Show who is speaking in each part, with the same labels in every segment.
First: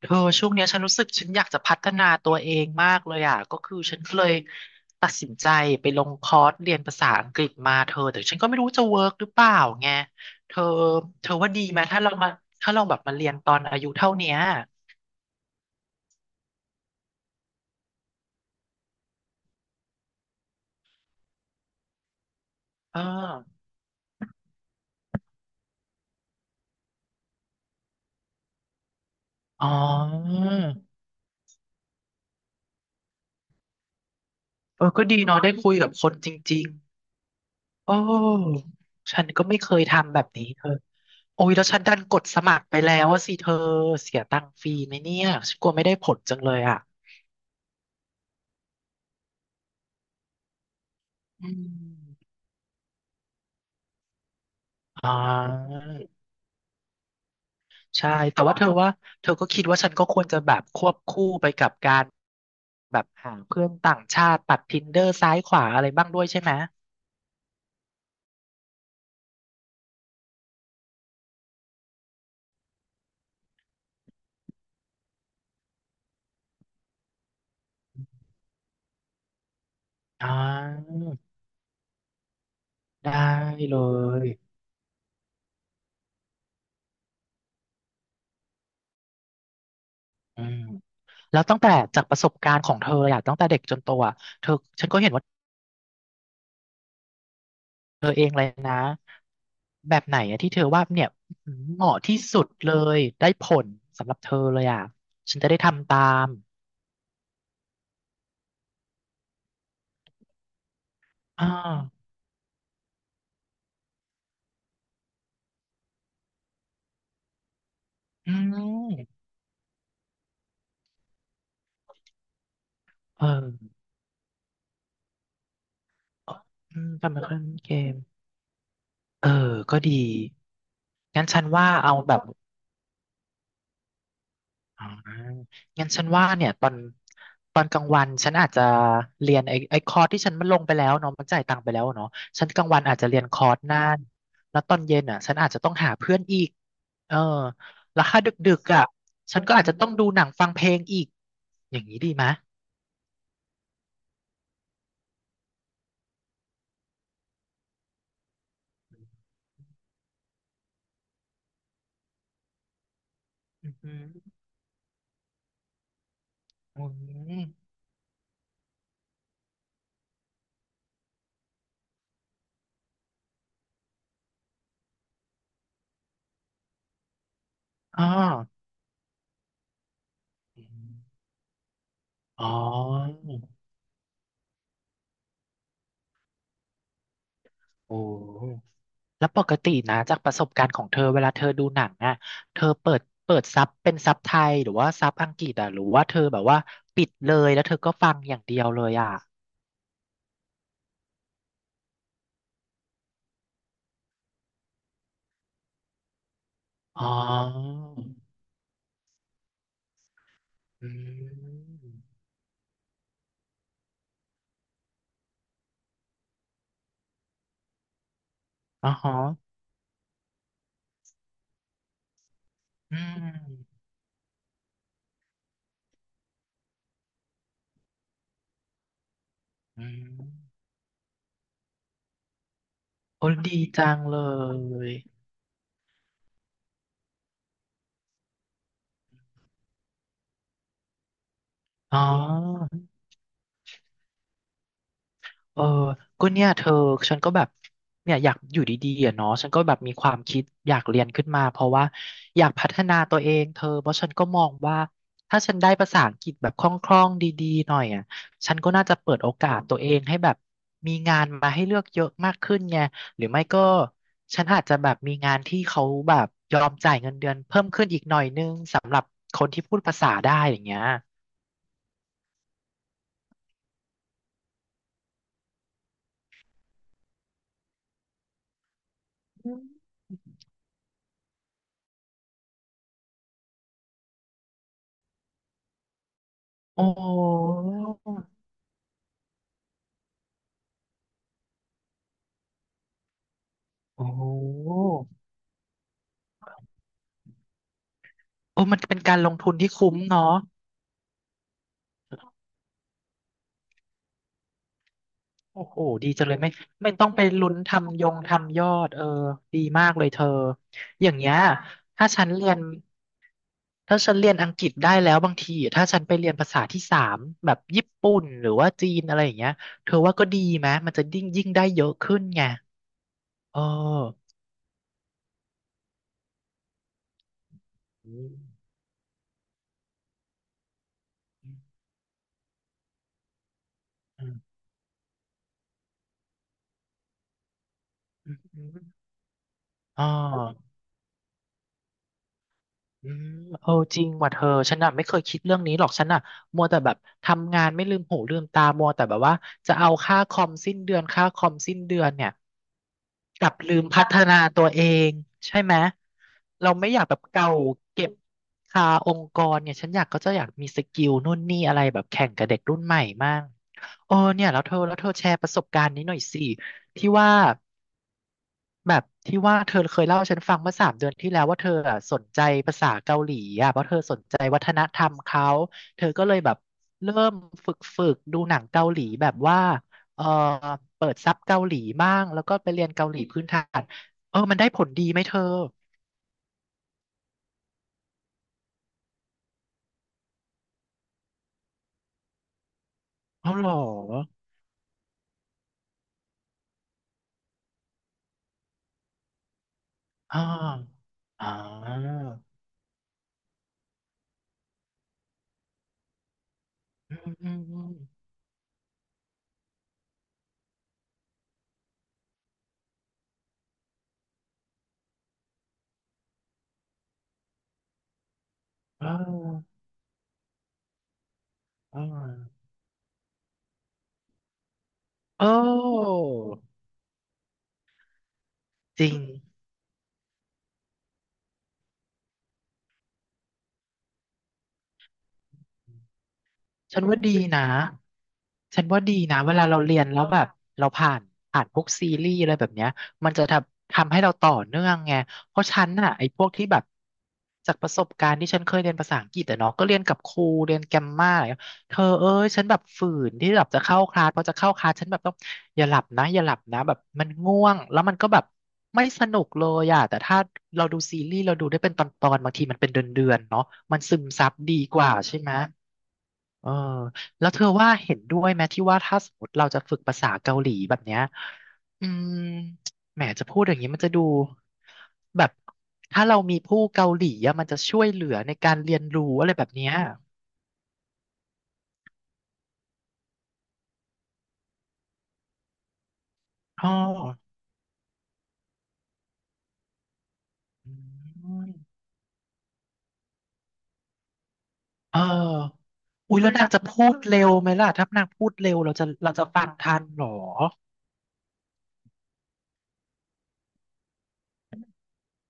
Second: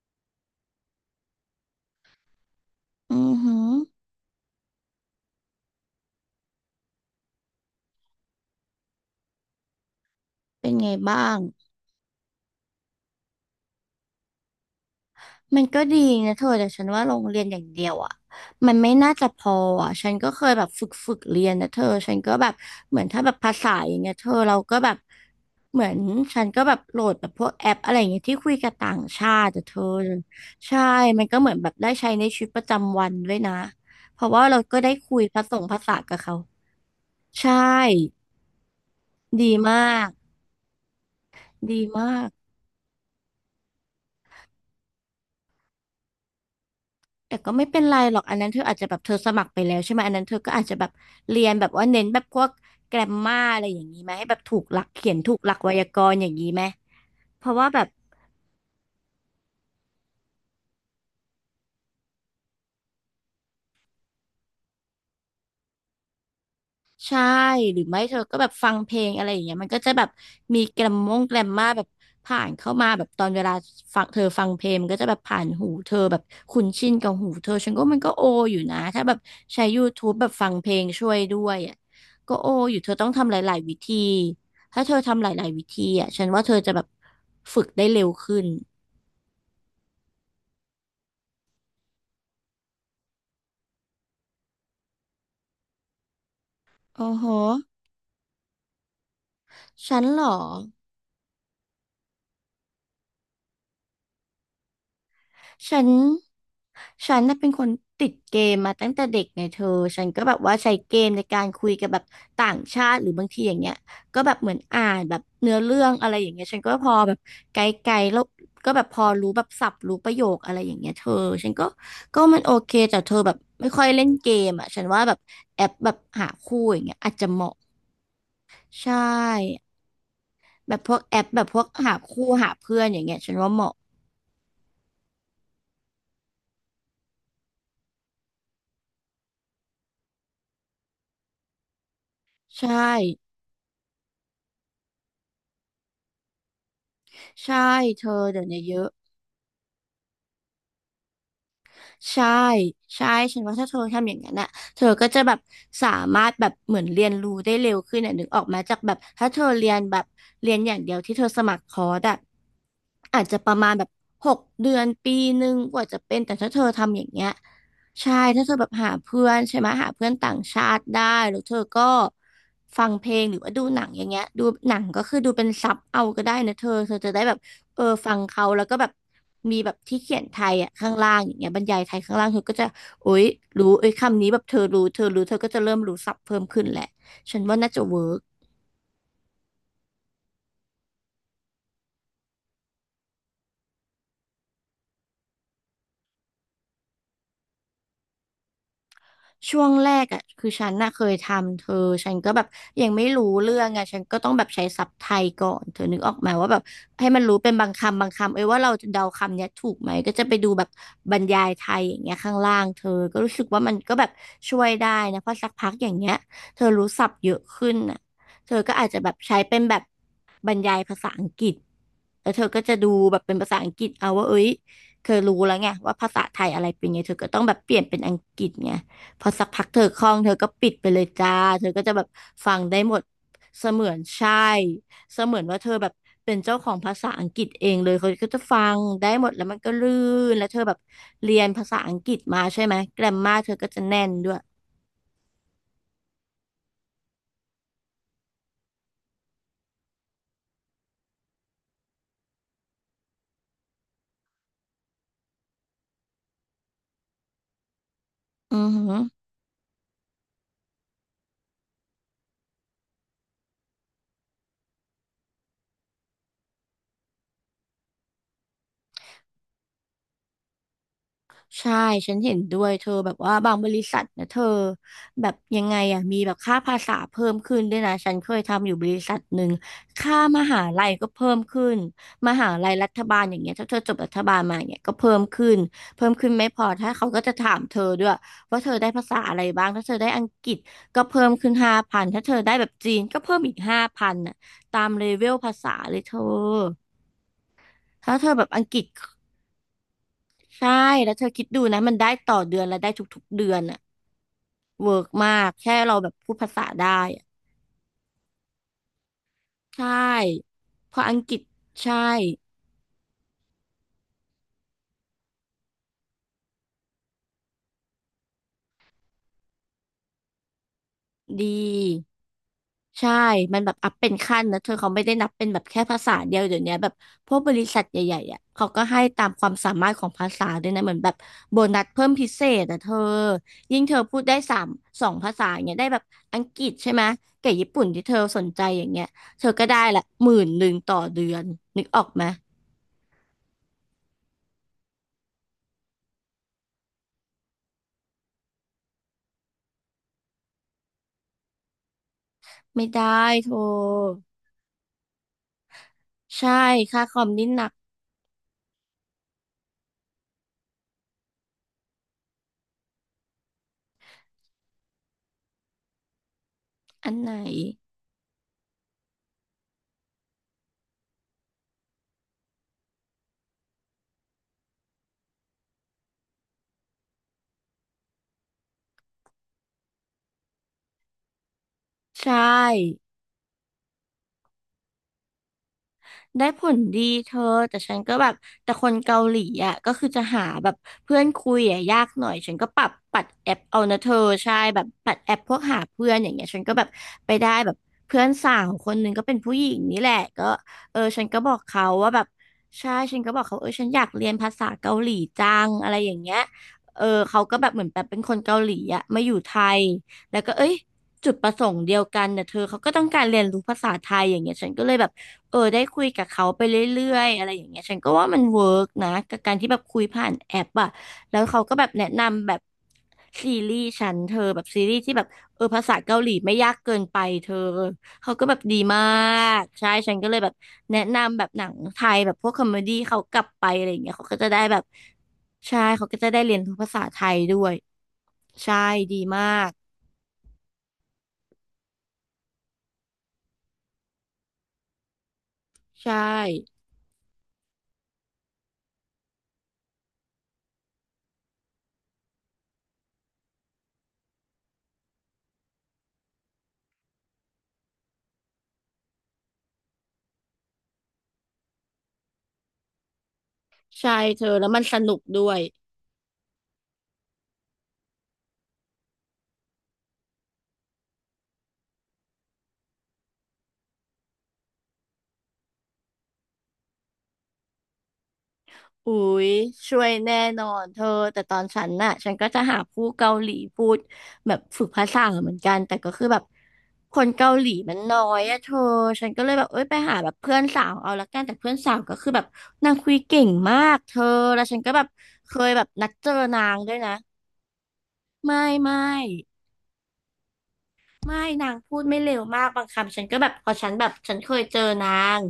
Speaker 1: เธอช่วงเนี้ยฉันรู้สึกฉันอยากจะพัฒนาตัวเองมากเล
Speaker 2: อื
Speaker 1: ย
Speaker 2: อ
Speaker 1: อ่ะ
Speaker 2: หื
Speaker 1: ก็
Speaker 2: อ
Speaker 1: คือฉันก็เลยตัดสินใจไปลงคอร์สเรียนภาษาอังกฤษมาเธอแต่ฉันก็ไม่รู้จะเวิร์กหรือเปล่าไงเธอ
Speaker 2: เป็นไงบ้า
Speaker 1: เธอ
Speaker 2: ง
Speaker 1: ว่าดีไหมถ้าเรามาถ้าเราแบบมาเรียนตอนอายุเท่าเนี้ย
Speaker 2: มันก็ดีนะเธอแต่ฉันว่าโรงเรียนอย่างเดียวอ่ะมันไม่น่าจะพออ่ะฉันก็เคยแบบฝึกเรียนนะเธอ ฉันก็แบบเห
Speaker 1: เออ
Speaker 2: มือนถ้าแบบภาษาอย่างเงี้ยเธอเราก็แบบเหมือนฉันก็แบบโหลดแบบพวกแอปอะไรอย่างเงี้ยที่คุยกับต่างชาติแต่
Speaker 1: อ๋
Speaker 2: เธ
Speaker 1: อ
Speaker 2: อใช่มันก็เหมือนแบบได้ใช้ในชีวิตประจำวันด้วยนะเพราะว่าเราก็
Speaker 1: เอ
Speaker 2: ได้
Speaker 1: อก็
Speaker 2: คุ
Speaker 1: ดี
Speaker 2: ยผ
Speaker 1: เนาะได้
Speaker 2: สม
Speaker 1: คุย
Speaker 2: ภา
Speaker 1: กับ
Speaker 2: ษา
Speaker 1: คน
Speaker 2: กับ
Speaker 1: จ
Speaker 2: เขา
Speaker 1: ริง
Speaker 2: ใช่
Speaker 1: ๆโอ้ฉันก็
Speaker 2: ดี
Speaker 1: ไม่เค
Speaker 2: ม
Speaker 1: ย
Speaker 2: าก
Speaker 1: ทำแบบนี้เธอโอ้ยแล้วฉั
Speaker 2: ดี
Speaker 1: นดันก
Speaker 2: มา
Speaker 1: ด
Speaker 2: ก
Speaker 1: สมัครไปแล้วว่าสิเธอเสียตังค์ฟรีไหมเนี่ยฉันกลัวไม่ได้ผลจังเลยอ่ะ
Speaker 2: แต่ก็ไม่เป็นไรหรอกอันนั้นเธออาจจะแบบเธอสมัครไปแล้วใช่ไหมอันนั้นเธอก็อาจจะแบบเรี
Speaker 1: อื
Speaker 2: ยน
Speaker 1: ม
Speaker 2: แบบว่าเน้นแบบพวกแกรมมาอะไรอย่างนี้ไหมให้แบบถูกหลัก
Speaker 1: อ่
Speaker 2: เขียนถูกหลักไว
Speaker 1: า
Speaker 2: ยากรณ์อย่างนี้ไหมเพราะว่าแบบ
Speaker 1: ใช่ แต่ว่าเธอว่า เธอก็คิดว่าฉันก็ควรจะแบบควบคู่ไปกับการแบบหาเพื่อนต่างชาติตัด Tinder ซ้ายขวาอะไรบ้างด้วยใช่ไหม
Speaker 2: ใช่หรือไม่เธอก็แบบฟังเพลงอะไรอย่างเงี้ยมันก็จะแบบมีแกรมมาแบบผ่านเข้ามาแบบตอนเวลาฟังเธอฟังเพลงมันก็จะแบบผ่านหูเธอแบบคุ้นชินกับหูเธอฉันก็มันก็โออยู่นะถ้าแบบใช้ YouTube แบ
Speaker 1: อ่
Speaker 2: บฟังเพลง
Speaker 1: า
Speaker 2: ช่วยด้วยอ่ะก็โออยู่เธอต้อง
Speaker 1: ได้
Speaker 2: ทำหลายๆวิ
Speaker 1: เล
Speaker 2: ธี
Speaker 1: ย
Speaker 2: ถ้าเธอทำหลายๆวิธีอ่ะฉันว่าเธอจะแบบฝึกได้เร็วขึ้น
Speaker 1: อืมแล้วตั้งแต่จากประสบการณ์ของเธออะตั้งแต่เด็กจนโตอะเธอฉันก็เห็นว่า
Speaker 2: โอ้โห
Speaker 1: เธอเองเลยนะ แบ
Speaker 2: ฉัน
Speaker 1: บไห
Speaker 2: เห
Speaker 1: น
Speaker 2: รอ
Speaker 1: อะที่เธอว่าเนี่ยเหมาะที่สุดเลยได้ผลสำหรับเธอเลยอะฉันจะได้
Speaker 2: ฉัน
Speaker 1: ทำตาม
Speaker 2: ฉันน่ะเป็นคนติดเกมมาตั้งแต่เด็กไงเธอฉันก็แบบว่าใช้เกมในกา
Speaker 1: อ่
Speaker 2: รคุยกับแบบ
Speaker 1: า
Speaker 2: ต่างชาติหรือบางทีอย่างเงี้ยก็แบบเหมือนอ่านแบบเนื้อเรื่องอะไรอย่างเงี้ยฉันก็พอแบบไกลๆแล้ว
Speaker 1: อื
Speaker 2: ก็แบบพอ
Speaker 1: ม
Speaker 2: รู้แบบศัพท์รู้ประโยคอะไรอย่างเงี้ยเธอฉันก็มันโอเคแต่เธอ
Speaker 1: เอ
Speaker 2: แบบ
Speaker 1: อ
Speaker 2: ไม่ค่อยเล่นเกมอ่ะฉันว่าแบบแอปแบบหาคู่อ
Speaker 1: อื
Speaker 2: ย่าง
Speaker 1: ม
Speaker 2: เงี้ย
Speaker 1: กร
Speaker 2: อาจ
Speaker 1: รม
Speaker 2: จะ
Speaker 1: กา
Speaker 2: เห
Speaker 1: ร
Speaker 2: มาะ
Speaker 1: เกม
Speaker 2: ใช
Speaker 1: เออ
Speaker 2: ่
Speaker 1: ก็ดี
Speaker 2: แบบพวกแอ
Speaker 1: งั้
Speaker 2: ป
Speaker 1: น
Speaker 2: แบ
Speaker 1: ฉัน
Speaker 2: บพวก
Speaker 1: ว่าเอา
Speaker 2: หา
Speaker 1: แบบ
Speaker 2: คู่หาเพื่อนอย่างเงี้ยฉันว่าเหมาะ
Speaker 1: อ่างั้นฉันว่าเนี่ยตอนตอนกลางวันฉันอาจจะเรียนไอ้ไอ้คอร์สที่ฉันมันลงไปแล้วเนาะมันจ่ายตังค์ไปแล้วเนาะฉันกลา
Speaker 2: ใช่
Speaker 1: งวันอาจจะเรียนคอร์สนั่นแล้วตอนเย็นอ่ะฉันอาจจะต้องหาเพื่อนอีกเออ
Speaker 2: ใช่
Speaker 1: แล้
Speaker 2: เธ
Speaker 1: ว
Speaker 2: อ
Speaker 1: ถ้าด
Speaker 2: เดี๋ยว
Speaker 1: ึ
Speaker 2: นี้
Speaker 1: ก
Speaker 2: เย
Speaker 1: ๆอ่ะ
Speaker 2: อะ
Speaker 1: ฉันก็อาจจะต้องดูหนังฟังเพลงอีกอย่างนี้ดีไห
Speaker 2: ใช่
Speaker 1: มย
Speaker 2: ใช่ฉันว่าถ้าเธอทำอย่างนั้นน่ะเธอก็จะแบบสามารถแบบเหมือนเรียนรู้ได้เร็วขึ้นอ่ะนึกออกมาจากแบบถ้าเธอเรียนแบบเรียนอย่างเดียวที่เธอสมัครคอร์สอ่ะอาจจะประมา
Speaker 1: อื
Speaker 2: ณ
Speaker 1: อ
Speaker 2: แบบ
Speaker 1: หือ
Speaker 2: 6 เดือน1 ปีกว่าจะเป็นแต่ถ้าเธอ
Speaker 1: อื
Speaker 2: ทำอย่างเงี้ย
Speaker 1: ม
Speaker 2: ใช่ถ้าเธอแบบหาเพื่อนใช่ไหมหาเพื่อนต่างชาติได้แล้วเธอก็ฟังเพลงหรือว่าดูหนังอย่างเงี้ยดูหนังก็คือดูเป็นซับเอาก็ได้นะเธอเธอจะได้แบบเออ
Speaker 1: อ๋อ
Speaker 2: ฟังเขาแล้วก็แบบมีแบบที่เขียนไทยอ่ะข้างล่างอย่างเงี้ยบรรยายไทยข้างล่างเธ
Speaker 1: อ๋
Speaker 2: อ
Speaker 1: อ
Speaker 2: ก็จะโอ๊ยรู้เอ้ยคำนี้แบบเธอรู้เธอรู้เธอก็จะเริ่มรู้ศัพท์เพิ่มขึ้นแหละฉันว่าน่าจะ
Speaker 1: โอ้
Speaker 2: เวิร์ก
Speaker 1: แล้วปกตินะจากประสบการณ์ของเธอเวลาเธอดูหนังอ่ะเธอเปิดเปิดซับเป็นซับไทยหรือว่าซับอังกฤษอ่ะหรือว่าเธอแบบว่าปิดเลยแล้วเธอก็ฟังอย่างเดียวเลยอ่ะ
Speaker 2: ช่วงแรกอ่ะคือฉันน่ะเคยทำเธอฉันก็แบบยังไม่รู้เรื่องไงฉันก็ต้องแบบใช้ศัพท์ไทยก่อนเธอนึกออกไหมว่าแบบ
Speaker 1: อ๋อ
Speaker 2: ให้มันรู้เป็นบางคำบางคำเอ้ยว่าเราจะเดาคำเนี้ยถูกไหมก็จะไปดูแบบ
Speaker 1: อื
Speaker 2: บรรยายไทยอ
Speaker 1: ม
Speaker 2: ย่างเงี้ยข้างล่างเธอก็รู้สึกว่ามันก็แบบช่วยได้นะเพราะสักพักอย่างเงี้ยเธอรู้ศัพท์เยอะขึ้นน่ะเธอก็อา
Speaker 1: อ๋
Speaker 2: จ
Speaker 1: อ
Speaker 2: จะแบ
Speaker 1: ฮะ
Speaker 2: บใช้เป็นแบบบรรยายภาษาอังกฤษแล้วเธอก็จะดู
Speaker 1: อื
Speaker 2: แบบเป็นภาษาอังก
Speaker 1: ม
Speaker 2: ฤษเอาว่าเอ้ยเธอรู้แล้วไงว่าภาษาไทยอะไรเป็นไงเธอก็ต้องแบบเปลี่ยนเป็นอังกฤษไง พอสักพักเธ
Speaker 1: อื
Speaker 2: อคล่อง
Speaker 1: ม
Speaker 2: เธอก็ปิดไปเลยจ้าเธอก็จะแบบฟังได้หมด
Speaker 1: โอ้ดี
Speaker 2: เสมื
Speaker 1: จั
Speaker 2: อน
Speaker 1: งเล
Speaker 2: ใช่
Speaker 1: ย
Speaker 2: เสมือนว่าเธอแบบเป็นเจ้าของภาษาอังกฤษเองเลยเขาก็จะฟังได้หมดแล้วมันก็ลื่นแล้วเธอแบบเรียนภาษาอั
Speaker 1: อ๋
Speaker 2: ง
Speaker 1: อ
Speaker 2: กฤษมาใช่ไหมแกรมมาเธอก็จะแน่นด้วย
Speaker 1: เออก็เนี่ยเธอฉันก็แบบเนี่ยอยากอยู่ดีๆอะเนาะฉันก็แบบมีความคิดอยากเรียนขึ้นมาเพราะว่าอยากพัฒนาตัวเองเธอเพราะฉันก็มองว่าถ้าฉันได้ภาษาอังกฤษแบบคล่องๆดีๆหน่อยอ่ะฉั
Speaker 2: อื
Speaker 1: น
Speaker 2: อ
Speaker 1: ก็
Speaker 2: หื
Speaker 1: น่า
Speaker 2: อ
Speaker 1: จะเปิดโอกาสตัวเองให้แบบมีงานมาให้เลือกเยอะมากขึ้นไงหรือไม่ก็ฉันอาจจะแบบมีงานที่เขาแบบยอมจ่ายเงินเดือนเพิ่มขึ้นอีกหน่อยนึงสำหรับคนที่พูดภาษาได้อย่างเงี้ย
Speaker 2: ใช่ฉันเห็นด้วยเธอแบบว่าบางบริษัทนะเธอแบบยังไงอ่ะมีแบบค่าภาษาเพิ่มขึ้นด้วยนะฉันเคยทำอยู่บริษัทหนึ่งค่ามหาลัยก็เพิ่มขึ้นมหาลัยรัฐบาลอย่างเงี้ยถ้าเธอจบรัฐบาลมาเนี่ยก็เพิ่มขึ้นไม่พอ
Speaker 1: โอ้
Speaker 2: ถ้า
Speaker 1: โห
Speaker 2: เขาก็จะถามเธอด้วยว่าเธอได้ภาษาอะไรบ้างถ้าเธอได้อังกฤษก็เพิ่มขึ้นห้าพันถ้าเธอได้แบบจีนก็เพิ่มอีกห้า
Speaker 1: โอ้
Speaker 2: พัน
Speaker 1: โห
Speaker 2: น่ะตามเลเวลภาษาเลยเธอถ้าเธอแบบ
Speaker 1: โอ้
Speaker 2: อังก
Speaker 1: มัน
Speaker 2: ฤษ
Speaker 1: เป็นการลงทุนที่คุ้มเนาะ
Speaker 2: ใช่แล้วเธอคิดดูนะมันได้ต่อเดือนและได้ทุกๆเดือนอะเวิร์กมาก
Speaker 1: โอ้
Speaker 2: แค่
Speaker 1: โห
Speaker 2: เราแบ
Speaker 1: ดี
Speaker 2: บ
Speaker 1: จัง
Speaker 2: พู
Speaker 1: เล
Speaker 2: ด
Speaker 1: ย
Speaker 2: ภา
Speaker 1: ไม่
Speaker 2: ษาได้
Speaker 1: ไม่ต้องไป
Speaker 2: อะ
Speaker 1: ลุ้นทำยงทำยอดเออดี
Speaker 2: ใช
Speaker 1: มากเลยเธอ
Speaker 2: ่เพราะ
Speaker 1: อย่า
Speaker 2: อั
Speaker 1: ง
Speaker 2: ง
Speaker 1: เงี้
Speaker 2: กฤ
Speaker 1: ย
Speaker 2: ษ
Speaker 1: ถ้า
Speaker 2: ใช่
Speaker 1: ฉันเรียนถ้าฉันเรียนอังกฤษได้แล้วบางทีถ้าฉันไปเรียนภาษาที่สามแบบญี่ปุ่นหรือว่าจีนอะไรอย่างเงี้ยเธอว่าก็ดีไหมมันจะยิ่งยิ่
Speaker 2: ดี
Speaker 1: งได้เยอะขึ้นไง
Speaker 2: ใช่มั
Speaker 1: เอ
Speaker 2: นแบบอัพเป็น
Speaker 1: อ
Speaker 2: ขั้นนะเธอเขาไม่ได้นับเป็นแบบแค่ภาษาเดียวเดี๋ยวนี้แบบพวกบริษัท
Speaker 1: อื
Speaker 2: ใหญ่
Speaker 1: ม
Speaker 2: ๆอ่ะเขาก็ให้ตามความสามารถของภาษาด้วยนะเหมือนแบบโบนัสเพิ่มพิเศษอ่ะเธอยิ่งเธอพูด
Speaker 1: อื
Speaker 2: ได้
Speaker 1: ม
Speaker 2: สามสองภาษาอย่างเงี้ยได้แบบอังกฤษใช่ไหมกับญี่ปุ่นที่เธอ
Speaker 1: อื
Speaker 2: สนใจอย่างเงี้
Speaker 1: ม
Speaker 2: ยเธอก็ได้ละ
Speaker 1: อ๋อ
Speaker 2: หมื่นหนึ่งต่อเดือนนึกออกไหม
Speaker 1: อืมเออจริงว่ะเธอฉันน่ะไม่เคยคิดเรื่องนี้หรอกฉันน่ะมัวแต่แบบทำงานไม่ลืมหูลืมตามัวแต่แบบว่าจะเอาค่าคอมสิ้นเดือนค่าคอมสิ้นเดือนเนี่ย
Speaker 2: ไม่ได้
Speaker 1: ก
Speaker 2: โท
Speaker 1: ลับลืมพัฒ
Speaker 2: ร
Speaker 1: นาตัวเองใช่ไหม
Speaker 2: ใช่
Speaker 1: เราไม่อ
Speaker 2: ค่า
Speaker 1: ยาก
Speaker 2: ค
Speaker 1: แบบ
Speaker 2: อมนี่
Speaker 1: เก่า
Speaker 2: หนัก
Speaker 1: เก็บคาองค์กรเนี่ยฉันอยากก็จะอยากมีสกิลนู่นนี่อะไรแบบแข่งกับเด็กรุ่นใหม่มากเออเนี่ยแล้วเธอแล้วเธอแชร์ประสบการณ์นี้หน่อยสิที่
Speaker 2: อันไห
Speaker 1: ว่า
Speaker 2: น
Speaker 1: แบบที่ว่าเธอเคยเล่าให้ฉันฟังเมื่อสามเดือนที่แล้วว่าเธออะสนใจภาษาเกาหลีอ่ะเพราะเธอสนใจวัฒนธรรมเขาเธอก็เลยแบบเริ่มฝึกดูหนังเกาหลีแบบว่าเออเปิดซับเกาหลีบ้าง
Speaker 2: ใช่
Speaker 1: แล้วก็ไปเรียนเกาหลีพื้นฐานเออมันได้ผลดีไหมเธอ
Speaker 2: ได้ผลดีเธอแต่ฉันก็แบบแต่คนเกาหลีอ่ะก็คือจะหาแบบเพื่อนคุยอ่ะยากหน่อยฉันก็ปรับปัดแอ
Speaker 1: เอา
Speaker 2: ป
Speaker 1: เหรอ
Speaker 2: เอานะเธอใช่แบบปัดแอปพวกหาเพื่อนอย่างเงี้ยฉันก็แบบไปได้แบบเพื่อนสาวคนหนึ่งก็เป็นผู้หญิงนี่แหละ
Speaker 1: อ่า
Speaker 2: ก็เออฉันก็
Speaker 1: อ่
Speaker 2: บอกเขาว่า
Speaker 1: า
Speaker 2: แบบใช่ฉันก็บอกเขาเออฉันอยากเรียนภาษาเกาหลีจังอะไรอย่างเงี้ยเออ
Speaker 1: อืม
Speaker 2: เขา
Speaker 1: อื
Speaker 2: ก็แบบเหมือน
Speaker 1: ม
Speaker 2: แบบเป็นคนเกาหลีอ่ะมาอยู่ไทยแล้วก็เอ้ยจุดประสงค์เดียวกันเนี่ยเธอเขาก็ต้องการเรียนรู้ภาษาไทยอย่างเงี้ยฉันก็เลยแบบ เออได้คุยกับเขาไปเรื่อยๆอะไรอย่างเงี้ยฉันก็ว่ามันเวิร์ก
Speaker 1: อื
Speaker 2: นะกับการที่แบบ
Speaker 1: ม
Speaker 2: คุยผ่านแอปอะแล้วเขาก็แบบ
Speaker 1: เอ
Speaker 2: แนะ
Speaker 1: อเออ
Speaker 2: นำแบบซีรีส์ฉันเธอแบบซีรีส์ที่แบบ
Speaker 1: โอ้
Speaker 2: เออภาษาเกาหลีไม่ยากเกินไปเธอเขาก็แบบดีมา
Speaker 1: จริง
Speaker 2: กใช่ฉันก็เลยแบบแนะนำแบบหนังไทยแบบพวกคอมเมดี้เขากลับไปอะไรอย่างเงี้ยเขาก็จะได้แบบใช่เขาก็จะได้เรียนรู้ภา
Speaker 1: ฉั
Speaker 2: ษา
Speaker 1: น
Speaker 2: ไท
Speaker 1: ว่าดี
Speaker 2: ยด้
Speaker 1: นะ
Speaker 2: วยใช่
Speaker 1: ฉันว่าดี
Speaker 2: ดี
Speaker 1: นะ
Speaker 2: มา
Speaker 1: เวลา
Speaker 2: ก
Speaker 1: เราเรียนแล้วแบบเราผ่านพวกซีรีส์อะไรแบบเนี้ยมันจะทำให้เราต่อเนื่องไงเพราะฉันน่ะ
Speaker 2: ใช่
Speaker 1: ไอ้พวกที่แบบจากประสบการณ์ที่ฉันเคยเรียนภาษาอังกฤษอะเนาะก็เรียนกับครูเรียนแกรมมาอะไรเงี้ยเธอเอ้ยฉันแบบฝืนที่แบบจะเข้าคลาสพอจะเข้าคลาสฉันแบบต้องอย่าหลับนะอย่าหลับนะแบบมันง่วงแล้วมันก็แบบไม่สนุกเลยอะแต่ถ้าเราดูซีรีส์เราดูได้เป็นตอนๆบางทีมันเป็นเดือนๆเนาะมัน
Speaker 2: ใช่
Speaker 1: ซึม
Speaker 2: เธ
Speaker 1: ซั
Speaker 2: อ
Speaker 1: บ
Speaker 2: แล้ว
Speaker 1: ดี
Speaker 2: มันส
Speaker 1: กว่า
Speaker 2: นุก
Speaker 1: ใช่
Speaker 2: ด้
Speaker 1: ไหม
Speaker 2: วย
Speaker 1: เออแล้วเธอว่าเห็นด้วยไหมที่ว่าถ้าสมมติเราจะฝึกภาษาเกาหลีแบบเนี้ยอืมแหมจะพูดอย่างนี้มันจะดูแบบถ้าเรามีผู้เกาหลีอะมันจะช่วยเหลือในการเรียน
Speaker 2: อุ๊
Speaker 1: รู้อะ
Speaker 2: ย
Speaker 1: ไรแบบเนี้ย
Speaker 2: ช่วยแน่นอนเธอแต่ตอนฉันน่ะฉันก็จะหาผู้เกาหลีพูดแบบฝึกภาษาเหมือนกันแต่ก็คือแบบ
Speaker 1: อ๋อ
Speaker 2: คนเกาหลีมันน้อยอะเธอฉันก็เลยแบบเอ้ยไปหาแบบเพื่อนสา
Speaker 1: อื
Speaker 2: วเอาละกันแต่
Speaker 1: ม
Speaker 2: เพื่อนสาวก็คือแบบนางคุยเก่งมากเธอแล้วฉันก็แบบ
Speaker 1: เอ
Speaker 2: เคยแบ
Speaker 1: อ
Speaker 2: บนัดเจอ
Speaker 1: อุ้ยแล้ว
Speaker 2: นา
Speaker 1: นาง
Speaker 2: ง
Speaker 1: จะ
Speaker 2: ด้วย
Speaker 1: พู
Speaker 2: นะ
Speaker 1: ดเร็วไหมล่ะถ้านางพูด
Speaker 2: ไม่
Speaker 1: เร็วเรา
Speaker 2: ไม่
Speaker 1: จะเราจะฟังทันเหรอ
Speaker 2: ไม่นางพูดไม่เร็วมากบางคำฉันก็แบบพอฉันแบบฉันเคยเจอนาง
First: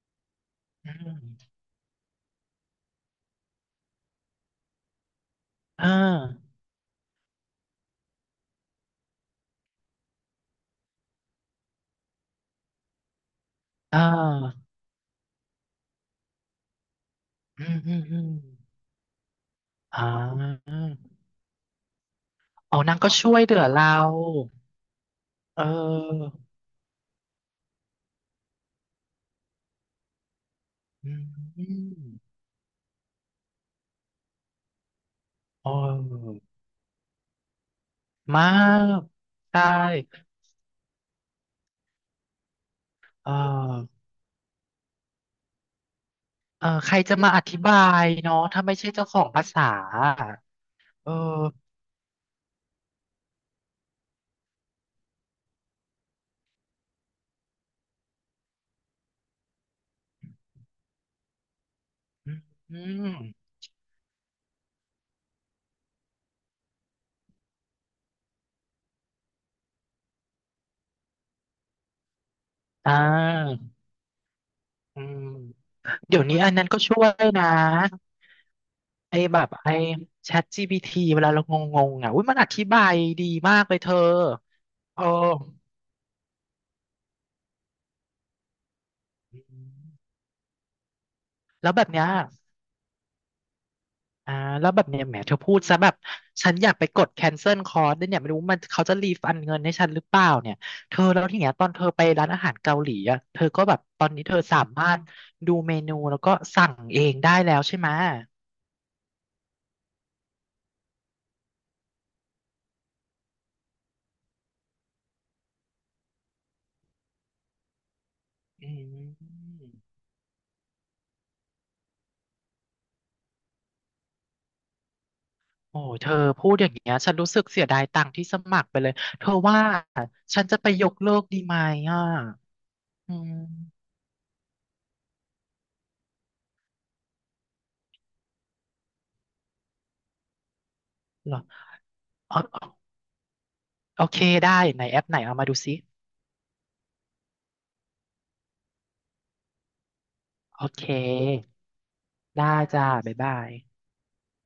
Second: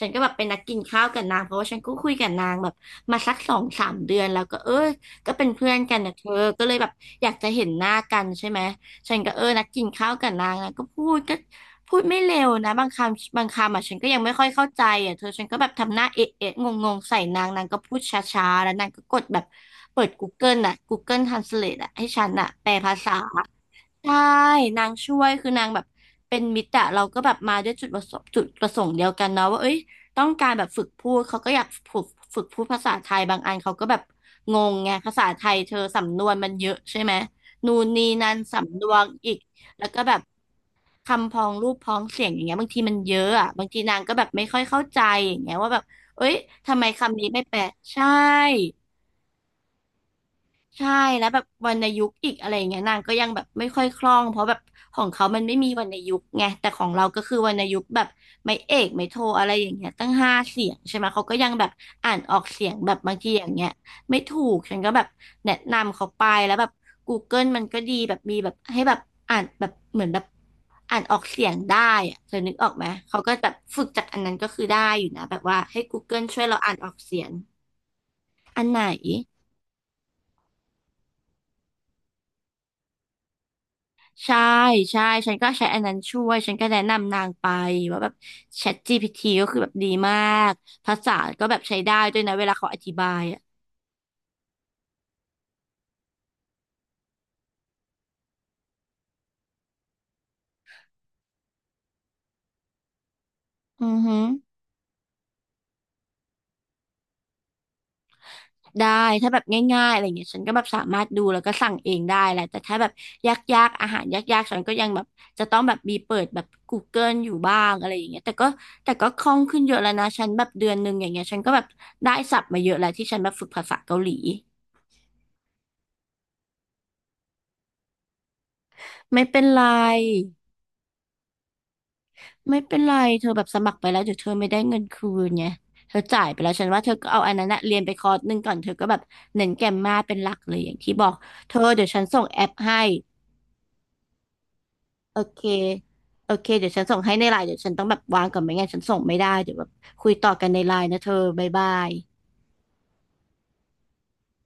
Speaker 2: ฉันก็แบบเป็นนักกิน
Speaker 1: อื
Speaker 2: ข้าวกับนางเพ
Speaker 1: ม
Speaker 2: ราะว่าฉันก็คุยกับนางแบบมาสักสองสามเดือนแล้วก็เออก็เป็นเพื่อน
Speaker 1: เอ่า
Speaker 2: กันนะเธอก็เลยแบบอยากจะเห็นหน้ากันใช่ไหมฉันก็เออนักกินข้าวกับนางนะก็พูดก็พูดไม่เร็วนะบางคำบางคำอ่ะฉั
Speaker 1: อ่
Speaker 2: นก็ยังไม่ค่อย
Speaker 1: า
Speaker 2: เข้าใจอ่ะเธอฉันก็แบบทำหน้าเอ๊ะเอ๊ะงงงๆใส่นางนาง
Speaker 1: อื
Speaker 2: ก็
Speaker 1: ม
Speaker 2: พู
Speaker 1: อื
Speaker 2: ด
Speaker 1: ม
Speaker 2: ช
Speaker 1: อืม
Speaker 2: ้าๆแล้วนางก็กดแบบ
Speaker 1: อ่
Speaker 2: เปิด Google
Speaker 1: า
Speaker 2: น่ะ Google Translate อ่ะให้ฉันอ่ะแปล
Speaker 1: อ๋อ
Speaker 2: ภา
Speaker 1: นางก็
Speaker 2: ษา
Speaker 1: ช่วยเหลือเรา
Speaker 2: ใช่นางช่วยคือ
Speaker 1: เอ
Speaker 2: นางแบบเป็น
Speaker 1: อ
Speaker 2: มิตรอะเราก็แบบมาด้วยจุดประสงค์จุดประสงค์เดียวกันเนาะว่าเอ้ยต้องการแบบฝึกพู
Speaker 1: อื
Speaker 2: ดเขาก็อยาก
Speaker 1: ม
Speaker 2: ฝึกฝึกพูดภาษาไทยบางอันเขาก็แบบงงไงภาษาไทย
Speaker 1: เ
Speaker 2: เธอสำนวน
Speaker 1: ออ
Speaker 2: มันเยอะใช่ไหมนู่นนี่นั่น
Speaker 1: มา
Speaker 2: สำนว
Speaker 1: ก
Speaker 2: นอีก
Speaker 1: ใช
Speaker 2: แล้วก็แบบ
Speaker 1: ่
Speaker 2: คำพ้องรูปพ้องเสียงอย่างเงี้ยบางทีมันเย
Speaker 1: เอ
Speaker 2: อะ
Speaker 1: อ
Speaker 2: อะบางทีนางก็แบบไม่ค่อยเข้าใจอย่างเงี้ยว่าแบบเอ้ย
Speaker 1: เออ
Speaker 2: ทำไม
Speaker 1: ใครจะ
Speaker 2: คำนี้
Speaker 1: มาอ
Speaker 2: ไม่แป
Speaker 1: ธิ
Speaker 2: ล
Speaker 1: บาย
Speaker 2: ใช่
Speaker 1: เนาะ ถ้าไม่ใช่เจ้าของภาษาอะ
Speaker 2: ใช่
Speaker 1: เออ
Speaker 2: แล้วแบบวรรณยุกต์อีกอะไรอย่างเงี้ยนางก็ยังแบบไม่ค่อยคล่องเพราะแบบของเขามันไม่มีวรรณยุกต์ไงแต่ของเราก็คือวรรณยุกต์แบบไม่เอกไม่โทอะไรอย่างเงี้ยตั้งห้าเสียงใช่ไหมเขาก็ยังแบบอ่านออกเสียง
Speaker 1: อื
Speaker 2: แบบบา
Speaker 1: ม
Speaker 2: งทีอย่างเงี้ยไม่ถูกฉันก็แบบแนะนำเขาไปแล้วแบบ Google มันก็ดีแบบมีแบบให้แบบอ่านแบบเหมือนแบบอ่านออกเสียงได้อะเธอนึกออกไหม
Speaker 1: อ่
Speaker 2: เขาก็แบบ
Speaker 1: า
Speaker 2: ฝึกจากอันนั้นก็คือได้
Speaker 1: อื
Speaker 2: อยู่
Speaker 1: ม
Speaker 2: นะแบบว่าให้
Speaker 1: เดี๋ย
Speaker 2: Google
Speaker 1: วนี้
Speaker 2: ช่วย
Speaker 1: อัน
Speaker 2: เรา
Speaker 1: นั้น
Speaker 2: อ่าน
Speaker 1: ก็
Speaker 2: ออ
Speaker 1: ช่
Speaker 2: ก
Speaker 1: ว
Speaker 2: เสี
Speaker 1: ย
Speaker 2: ยง
Speaker 1: นะ
Speaker 2: อันไหน
Speaker 1: ไอ้แบบไอ้ Chat GPT เวลาเรางงๆอ่ะอุ้ยมันอธิบายดีมากเลยเธอ
Speaker 2: ใช่
Speaker 1: เอ
Speaker 2: ใช่
Speaker 1: อ
Speaker 2: ฉันก็ใช้อันนั้นช่วยฉันก็แนะนำนางไปว่าแบบ ChatGPT ก็คือแบบดีมากภาษาก็แบบ
Speaker 1: แล้ว
Speaker 2: ใช้
Speaker 1: แบบ
Speaker 2: ได้
Speaker 1: เนี้ย
Speaker 2: ด้วยนะเวลาเขาอธิบายอ่ะ
Speaker 1: อ่าแล้วแบบเนี่ยแหมเธอพูดซะแบบฉันอยากไปกดแคนเซิลคอร์สด้วยเนี่ยไม่รู้มันเขาจะรีฟันเงินให้ฉันหรือเปล่าเนี่ยเธอแล้วที่เนี้ยตอนเธอไปร้านอาหารเกาหลีอ่ะเธอก็แบบ
Speaker 2: อือ
Speaker 1: ตอน
Speaker 2: ฮึ
Speaker 1: นี้เธอสามารถดูเมนูแล้วก็สั่งเองได้แล้วใช่ไหม
Speaker 2: ได้ถ้าแบบง่ายๆอะไรเงี้ยฉันก็แบบสามารถดูแล้วก็สั่งเองได้แหละแต่ถ้าแบบยากๆอาหารยากๆฉันก็ยังแบบจะต้องแบบมีเปิดแบบ Google อยู่บ้างอะไรอย่างเงี้ยแต่ก็
Speaker 1: อื
Speaker 2: แต่ก็คล่อง
Speaker 1: ม
Speaker 2: ขึ้นเยอะแล้วนะฉันแบบเดือนหนึ่งอย่างเงี้ยฉันก็แบบได้ศัพท์มาเยอะแล้วที่ฉันแบบฝึกภาษาเกาหลี
Speaker 1: โอ้เธอพูดอย่างเงี้ยฉันรู้สึกเสียดายตังค์ที่สมัครไปเลย
Speaker 2: ไม่
Speaker 1: เธอ
Speaker 2: เป็น
Speaker 1: ว่า
Speaker 2: ไร
Speaker 1: ฉันจะไปยกเลิกดีไหมอ่ะ
Speaker 2: ไม่เป็นไร
Speaker 1: อื
Speaker 2: เธอแบบสมัครไป
Speaker 1: ม
Speaker 2: แล้วเดี๋ยวเธอไม่ได้เงินคืนไงเธอจ่ายไปแล้วฉันว่าเธอก็เอาอันนั้นนะเรียนไปคอร์สหนึ่งก่อนเธอก็แบบเน้นแกรมมาเป็นหลักเลยอย่างที่บอก
Speaker 1: เหรอ
Speaker 2: เธอเดี๋ยวฉันส่ง
Speaker 1: อ๋
Speaker 2: แอป
Speaker 1: อ
Speaker 2: ให้
Speaker 1: โอเคได้ไหนแอปไห
Speaker 2: โอ
Speaker 1: นเอา
Speaker 2: เค
Speaker 1: มาดูซิ
Speaker 2: โอเคเดี๋ยวฉันส่งให้ในไลน์เดี๋ยวฉันต้องแบบวางก่อนไม่งั้นฉันส่งไม่ได้เดี๋ยวแบบคุยต่อกันใน
Speaker 1: โอ
Speaker 2: ไล
Speaker 1: เค
Speaker 2: น์นะเธอบ๊ายบาย
Speaker 1: ได้จ้าบ๊ายบาย